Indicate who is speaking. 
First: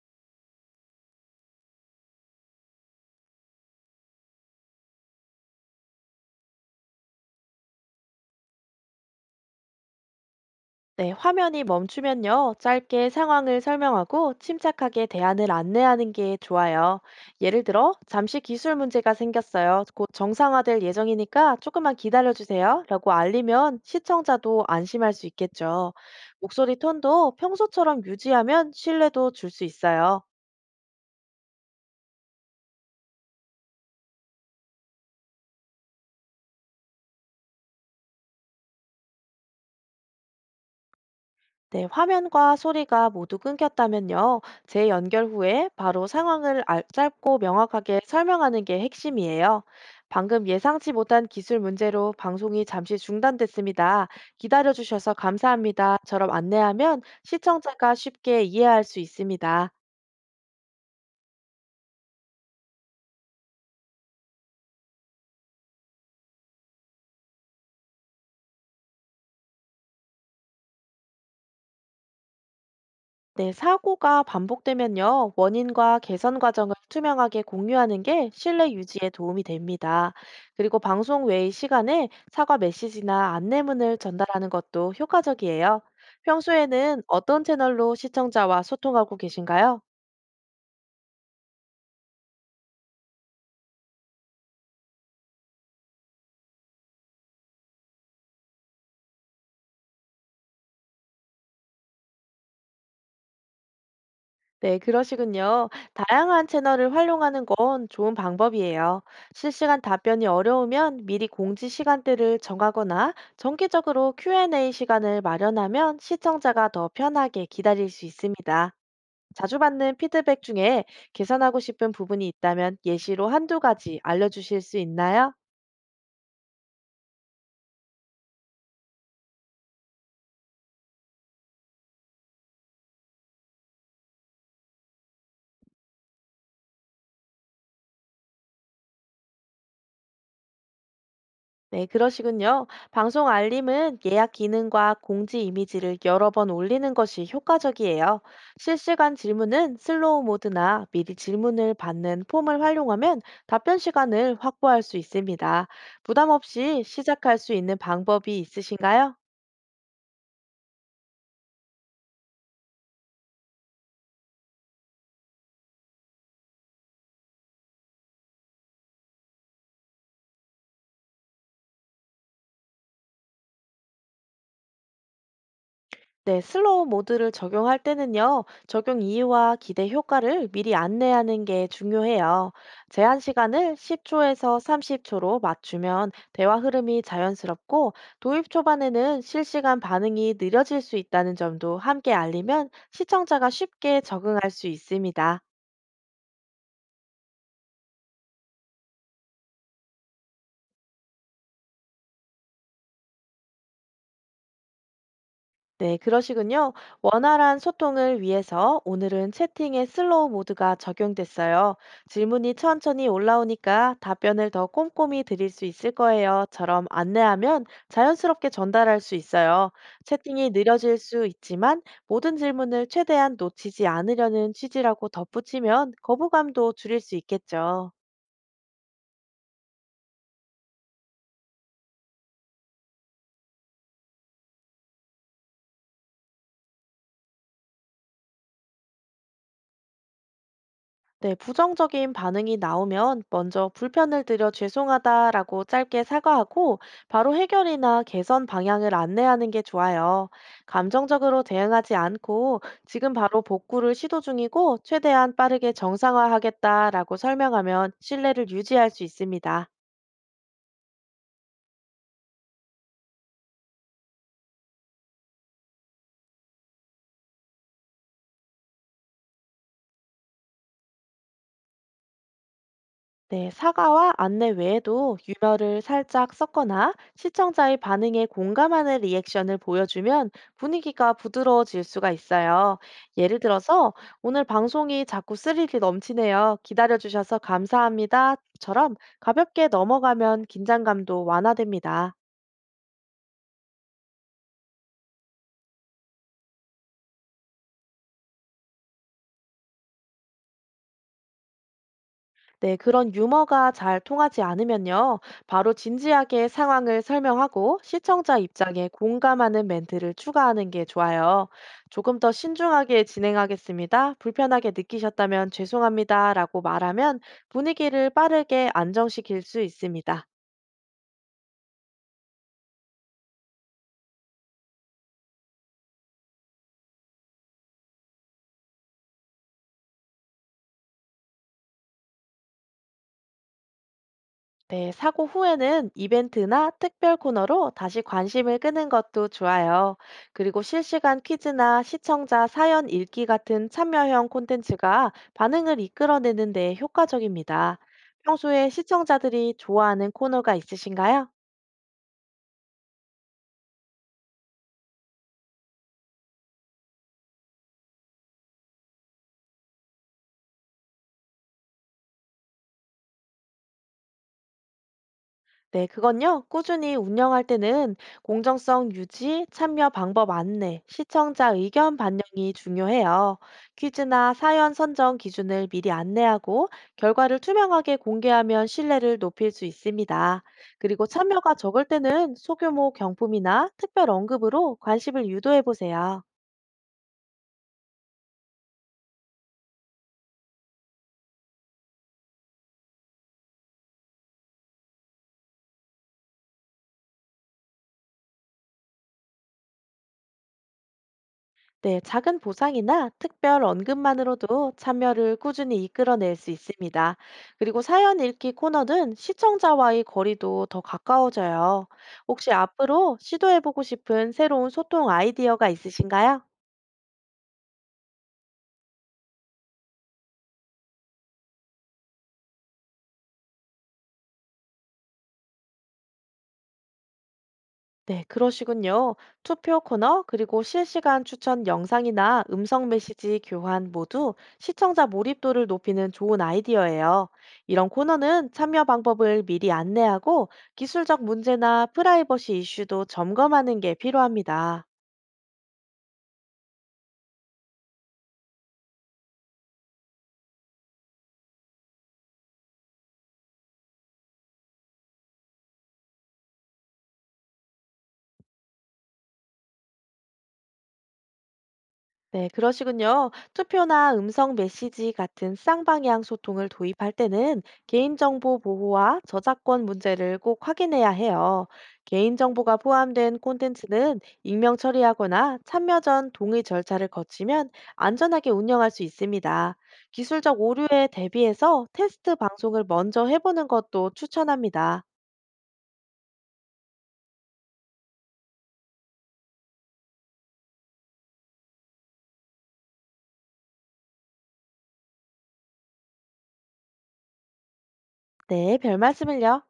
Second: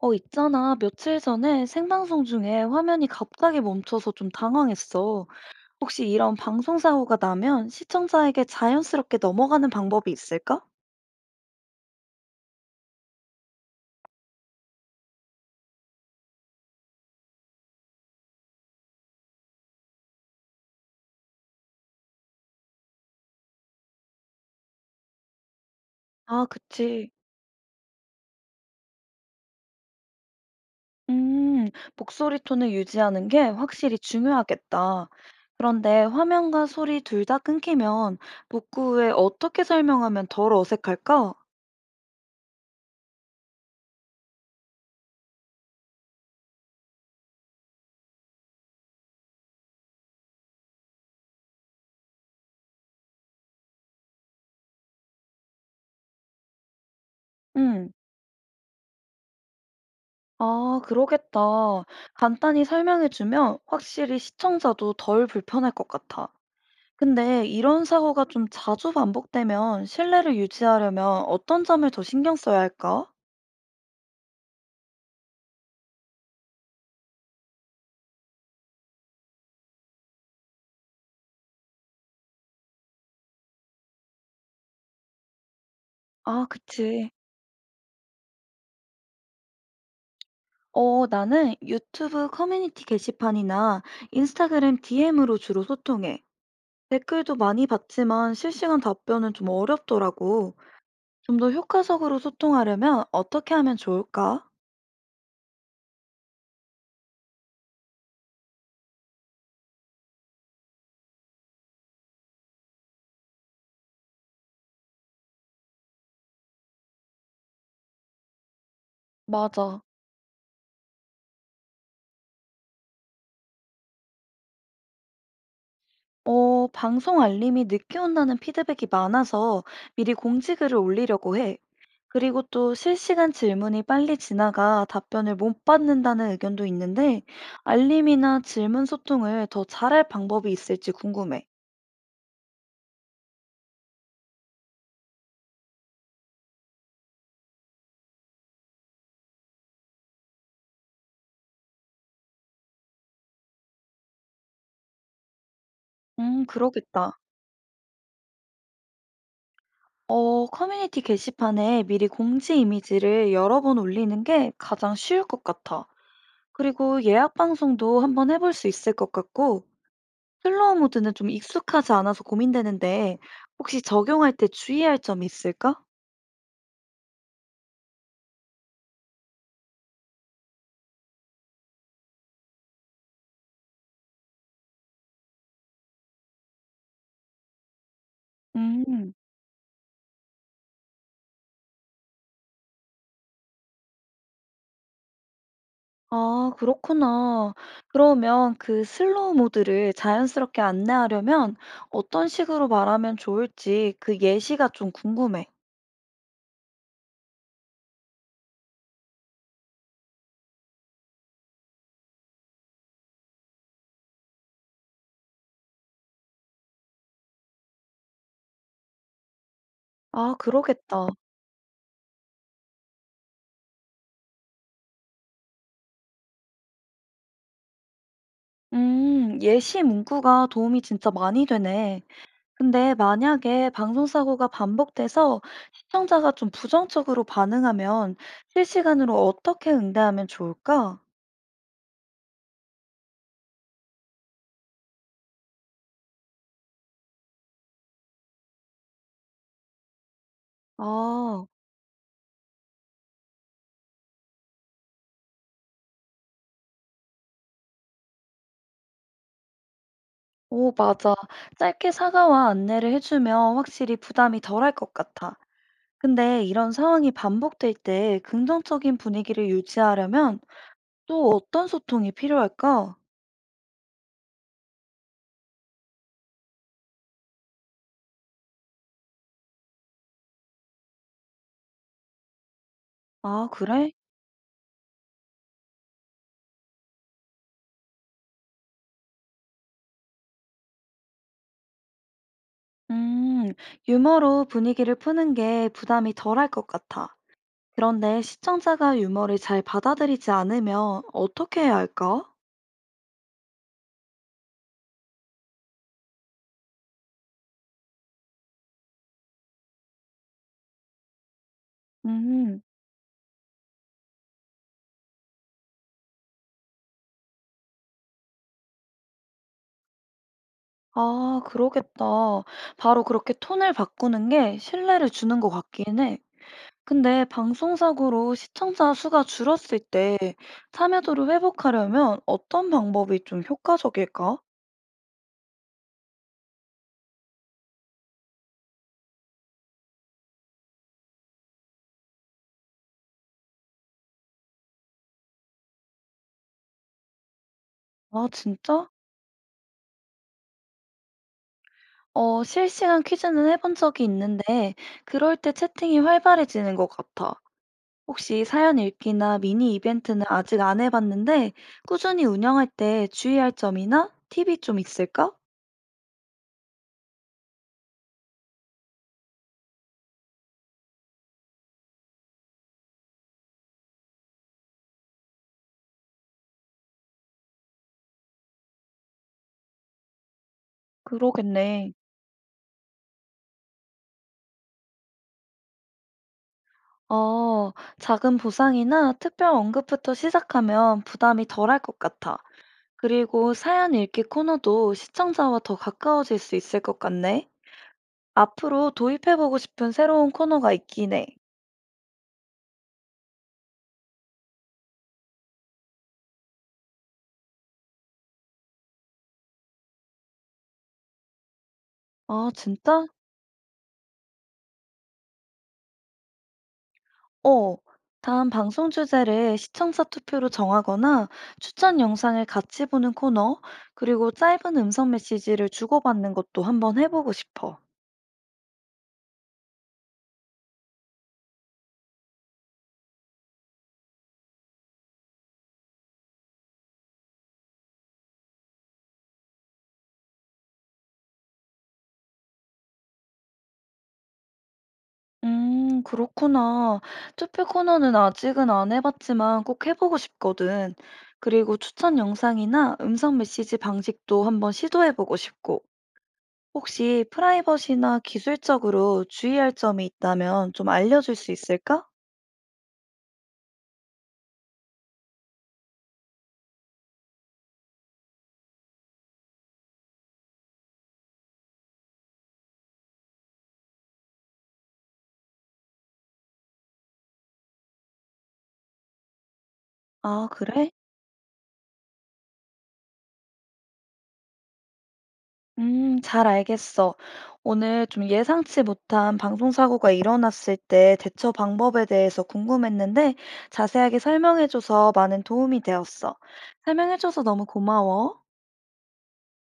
Speaker 1: 어, 있잖아. 며칠 전에 생방송 중에 화면이 갑자기 멈춰서 좀 당황했어. 혹시 이런 방송 사고가 나면 시청자에게 자연스럽게 넘어가는 방법이 있을까?
Speaker 2: 네, 화면이 멈추면요. 짧게 상황을 설명하고 침착하게 대안을 안내하는 게 좋아요. 예를 들어, 잠시 기술 문제가 생겼어요. 곧 정상화될 예정이니까 조금만 기다려주세요. 라고 알리면 시청자도 안심할 수 있겠죠.
Speaker 1: 아,
Speaker 2: 목소리
Speaker 1: 그치.
Speaker 2: 톤도 평소처럼 유지하면 신뢰도 줄 수 있어요.
Speaker 1: 음, 목소리 톤을 유지하는 게 확실히 중요하겠다. 그런데 화면과 소리 둘 다 끊기면 복구 후에 어떻게 설명하면 덜 어색할까?
Speaker 2: 네, 화면과 소리가 모두 끊겼다면요. 재연결 후에 바로 짧고 명확하게 설명하는 게 핵심이에요. 방금 예상치 못한 기술 문제로 방송이 잠시 중단됐습니다. 기다려주셔서 감사합니다.처럼 안내하면
Speaker 1: 음,
Speaker 2: 시청자가 쉽게 이해할 수 있습니다.
Speaker 1: 아, 그러겠다. 간단히 설명해주면 확실히 시청자도 덜 불편할 것 같아. 근데 이런 사고가 좀 자주 반복되면 신뢰를 유지하려면 어떤 점을 더 신경 써야 할까?
Speaker 2: 네, 사고가 반복되면요, 원인과 개선 과정을 투명하게 공유하는 게 신뢰 유지에 도움이 됩니다. 그리고 방송 외의 시간에 사과 메시지나 안내문을 전달하는 것도 효과적이에요.
Speaker 1: 아,
Speaker 2: 평소에는
Speaker 1: 그치.
Speaker 2: 어떤 채널로 시청자와 소통하고 계신가요?
Speaker 1: 어, 나는 유튜브 커뮤니티 게시판이나 인스타그램 DM으로 주로 소통해. 댓글도 많이 받지만 실시간 답변은 좀 어렵더라고. 좀 더 효과적으로 소통하려면 어떻게 하면 좋을까?
Speaker 2: 네, 그러시군요. 다양한 채널을 활용하는 건 좋은 방법이에요. 실시간 답변이 어려우면 미리 공지 시간대를 정하거나 정기적으로 Q&A 시간을 마련하면 시청자가 더 편하게 기다릴 수 있습니다. 자주
Speaker 1: 맞아.
Speaker 2: 받는 피드백 중에 개선하고 싶은 부분이 있다면 예시로 한두 가지 알려주실 수 있나요?
Speaker 1: 어, 방송 알림이 늦게 온다는 피드백이 많아서 미리 공지글을 올리려고 해. 그리고 또 실시간 질문이 빨리 지나가 답변을 못 받는다는 의견도 있는데, 알림이나 질문 소통을 더 잘할 방법이 있을지 궁금해.
Speaker 2: 네, 그러시군요. 방송 알림은 예약 기능과 공지 이미지를 여러 번 올리는 것이 효과적이에요. 실시간 질문은 슬로우 모드나 미리 질문을 받는 폼을 활용하면 답변 시간을 확보할 수 있습니다. 부담 없이
Speaker 1: 그러겠다.
Speaker 2: 시작할 수 있는 방법이 있으신가요?
Speaker 1: 어, 커뮤니티 게시판에 미리 공지 이미지를 여러 번 올리는 게 가장 쉬울 것 같아. 그리고 예약 방송도 한번 해볼 수 있을 것 같고, 슬로우 모드는 좀 익숙하지 않아서 고민되는데, 혹시 적용할 때 주의할 점이 있을까?
Speaker 2: 네, 슬로우 모드를 적용할 때는요, 적용 이유와 기대 효과를 미리 안내하는 게 중요해요. 제한 시간을 10초에서 30초로 맞추면 대화 흐름이 자연스럽고, 도입
Speaker 1: 음.
Speaker 2: 초반에는 실시간 반응이 느려질 수 있다는 점도 함께 알리면 시청자가 쉽게 적응할 수 있습니다.
Speaker 1: 아, 그렇구나. 그러면 그 슬로우 모드를 자연스럽게 안내하려면 어떤 식으로 말하면 좋을지 그 예시가 좀 궁금해.
Speaker 2: 네, 그러시군요. 원활한 소통을 위해서 오늘은 채팅의 슬로우 모드가 적용됐어요. 질문이 천천히 올라오니까 답변을 더 꼼꼼히 드릴 수 있을 거예요.처럼 안내하면 자연스럽게 전달할 수 있어요.
Speaker 1: 아,
Speaker 2: 채팅이 느려질
Speaker 1: 그러겠다.
Speaker 2: 수 있지만 모든 질문을 최대한 놓치지 않으려는 취지라고 덧붙이면 거부감도 줄일 수 있겠죠.
Speaker 1: 예시 문구가 도움이 진짜 많이 되네. 근데 만약에 방송사고가 반복돼서 시청자가 좀 부정적으로 반응하면 실시간으로 어떻게 응대하면 좋을까?
Speaker 2: 네, 부정적인 반응이 나오면 먼저 불편을 드려 죄송하다라고 짧게 사과하고 바로 해결이나 개선 방향을 안내하는 게 좋아요. 감정적으로
Speaker 1: 아,
Speaker 2: 대응하지 않고 지금 바로 복구를 시도 중이고 최대한 빠르게 정상화하겠다라고 설명하면 신뢰를 유지할 수 있습니다.
Speaker 1: 오, 맞아. 짧게 사과와 안내를 해주면 확실히 부담이 덜할 것 같아. 근데 이런 상황이 반복될 때 긍정적인 분위기를 유지하려면 또 어떤 소통이 필요할까?
Speaker 2: 네, 사과와 안내 외에도 유머를 살짝 섞거나 시청자의 반응에 공감하는 리액션을 보여주면 분위기가 부드러워질 수가 있어요. 예를
Speaker 1: 아, 그래?
Speaker 2: 들어서, 오늘 방송이 자꾸 스릴이 넘치네요. 기다려주셔서 감사합니다.처럼 가볍게 넘어가면 긴장감도 완화됩니다.
Speaker 1: 음, 유머로 분위기를 푸는 게 부담이 덜할 것 같아. 그런데 시청자가 유머를 잘 받아들이지 않으면 어떻게 해야 할까?
Speaker 2: 네, 그런 유머가 잘 통하지 않으면요. 바로 진지하게 상황을 설명하고 시청자 입장에 공감하는 멘트를 추가하는 게 좋아요. 조금 더
Speaker 1: 음,
Speaker 2: 신중하게 진행하겠습니다. 불편하게 느끼셨다면 죄송합니다. 라고 말하면 분위기를 빠르게 안정시킬 수 있습니다.
Speaker 1: 아, 그러겠다. 바로 그렇게 톤을 바꾸는 게 신뢰를 주는 것 같긴 해. 근데 방송사고로 시청자 수가 줄었을 때 참여도를 회복하려면 어떤 방법이 좀 효과적일까?
Speaker 2: 네, 사고 후에는 이벤트나 특별 코너로 다시 관심을 끄는 것도 좋아요. 그리고 실시간 퀴즈나 시청자 사연 읽기 같은 참여형 콘텐츠가 반응을 이끌어내는 데 효과적입니다.
Speaker 1: 아,
Speaker 2: 평소에
Speaker 1: 진짜?
Speaker 2: 시청자들이 좋아하는 코너가 있으신가요?
Speaker 1: 어, 실시간 퀴즈는 해본 적이 있는데 그럴 때 채팅이 활발해지는 것 같아. 혹시 사연 읽기나 미니 이벤트는 아직 안 해봤는데 꾸준히 운영할 때 주의할 점이나 팁이 좀 있을까?
Speaker 2: 네, 그건요. 꾸준히 운영할 때는 공정성 유지, 참여 방법 안내, 시청자 의견 반영이 중요해요. 퀴즈나 사연 선정 기준을 미리 안내하고 결과를 투명하게 공개하면 신뢰를 높일 수 있습니다. 그리고 참여가 적을
Speaker 1: 그러겠네.
Speaker 2: 때는 소규모 경품이나 특별 언급으로 관심을 유도해 보세요.
Speaker 1: 어, 작은 보상이나 특별 언급부터 시작하면 부담이 덜할 것 같아. 그리고 사연 읽기 코너도 시청자와 더 가까워질 수 있을 것 같네. 앞으로 도입해보고 싶은 새로운 코너가 있긴 해.
Speaker 2: 네, 작은 보상이나 특별 언급만으로도 참여를 꾸준히 이끌어낼 수 있습니다. 그리고 사연 읽기 코너는 시청자와의 거리도 더 가까워져요.
Speaker 1: 아,
Speaker 2: 혹시
Speaker 1: 진짜?
Speaker 2: 앞으로 시도해보고 싶은 새로운 소통 아이디어가 있으신가요?
Speaker 1: 어. 다음 방송 주제를 시청자 투표로 정하거나 추천 영상을 같이 보는 코너, 그리고 짧은 음성 메시지를 주고받는 것도 한번 해보고 싶어.
Speaker 2: 네, 그러시군요. 투표 코너, 그리고 실시간 추천 영상이나 음성 메시지 교환 모두 시청자 몰입도를 높이는 좋은 아이디어예요. 이런 코너는 참여 방법을 미리 안내하고 기술적 문제나 프라이버시 이슈도 점검하는 게 필요합니다.
Speaker 1: 그렇구나. 투표 코너는 아직은 안 해봤지만 꼭 해보고 싶거든. 그리고 추천 영상이나 음성 메시지 방식도 한번 시도해보고 싶고, 혹시 프라이버시나 기술적으로 주의할 점이 있다면 좀 알려줄 수 있을까?
Speaker 2: 네, 그러시군요. 투표나 음성 메시지 같은 쌍방향 소통을 도입할 때는 개인정보 보호와 저작권 문제를 꼭 확인해야 해요. 개인정보가 포함된 콘텐츠는 익명 처리하거나 참여 전 동의 절차를 거치면 안전하게 운영할 수 있습니다.
Speaker 1: 아,
Speaker 2: 기술적
Speaker 1: 그래?
Speaker 2: 오류에 대비해서 테스트 방송을 먼저 해보는 것도 추천합니다.
Speaker 1: 잘 알겠어. 오늘 좀 예상치 못한 방송 사고가 일어났을 때 대처 방법에 대해서 궁금했는데 자세하게 설명해줘서 많은 도움이 되었어. 설명해줘서 너무 고마워.
Speaker 2: 네, 별 말씀을요.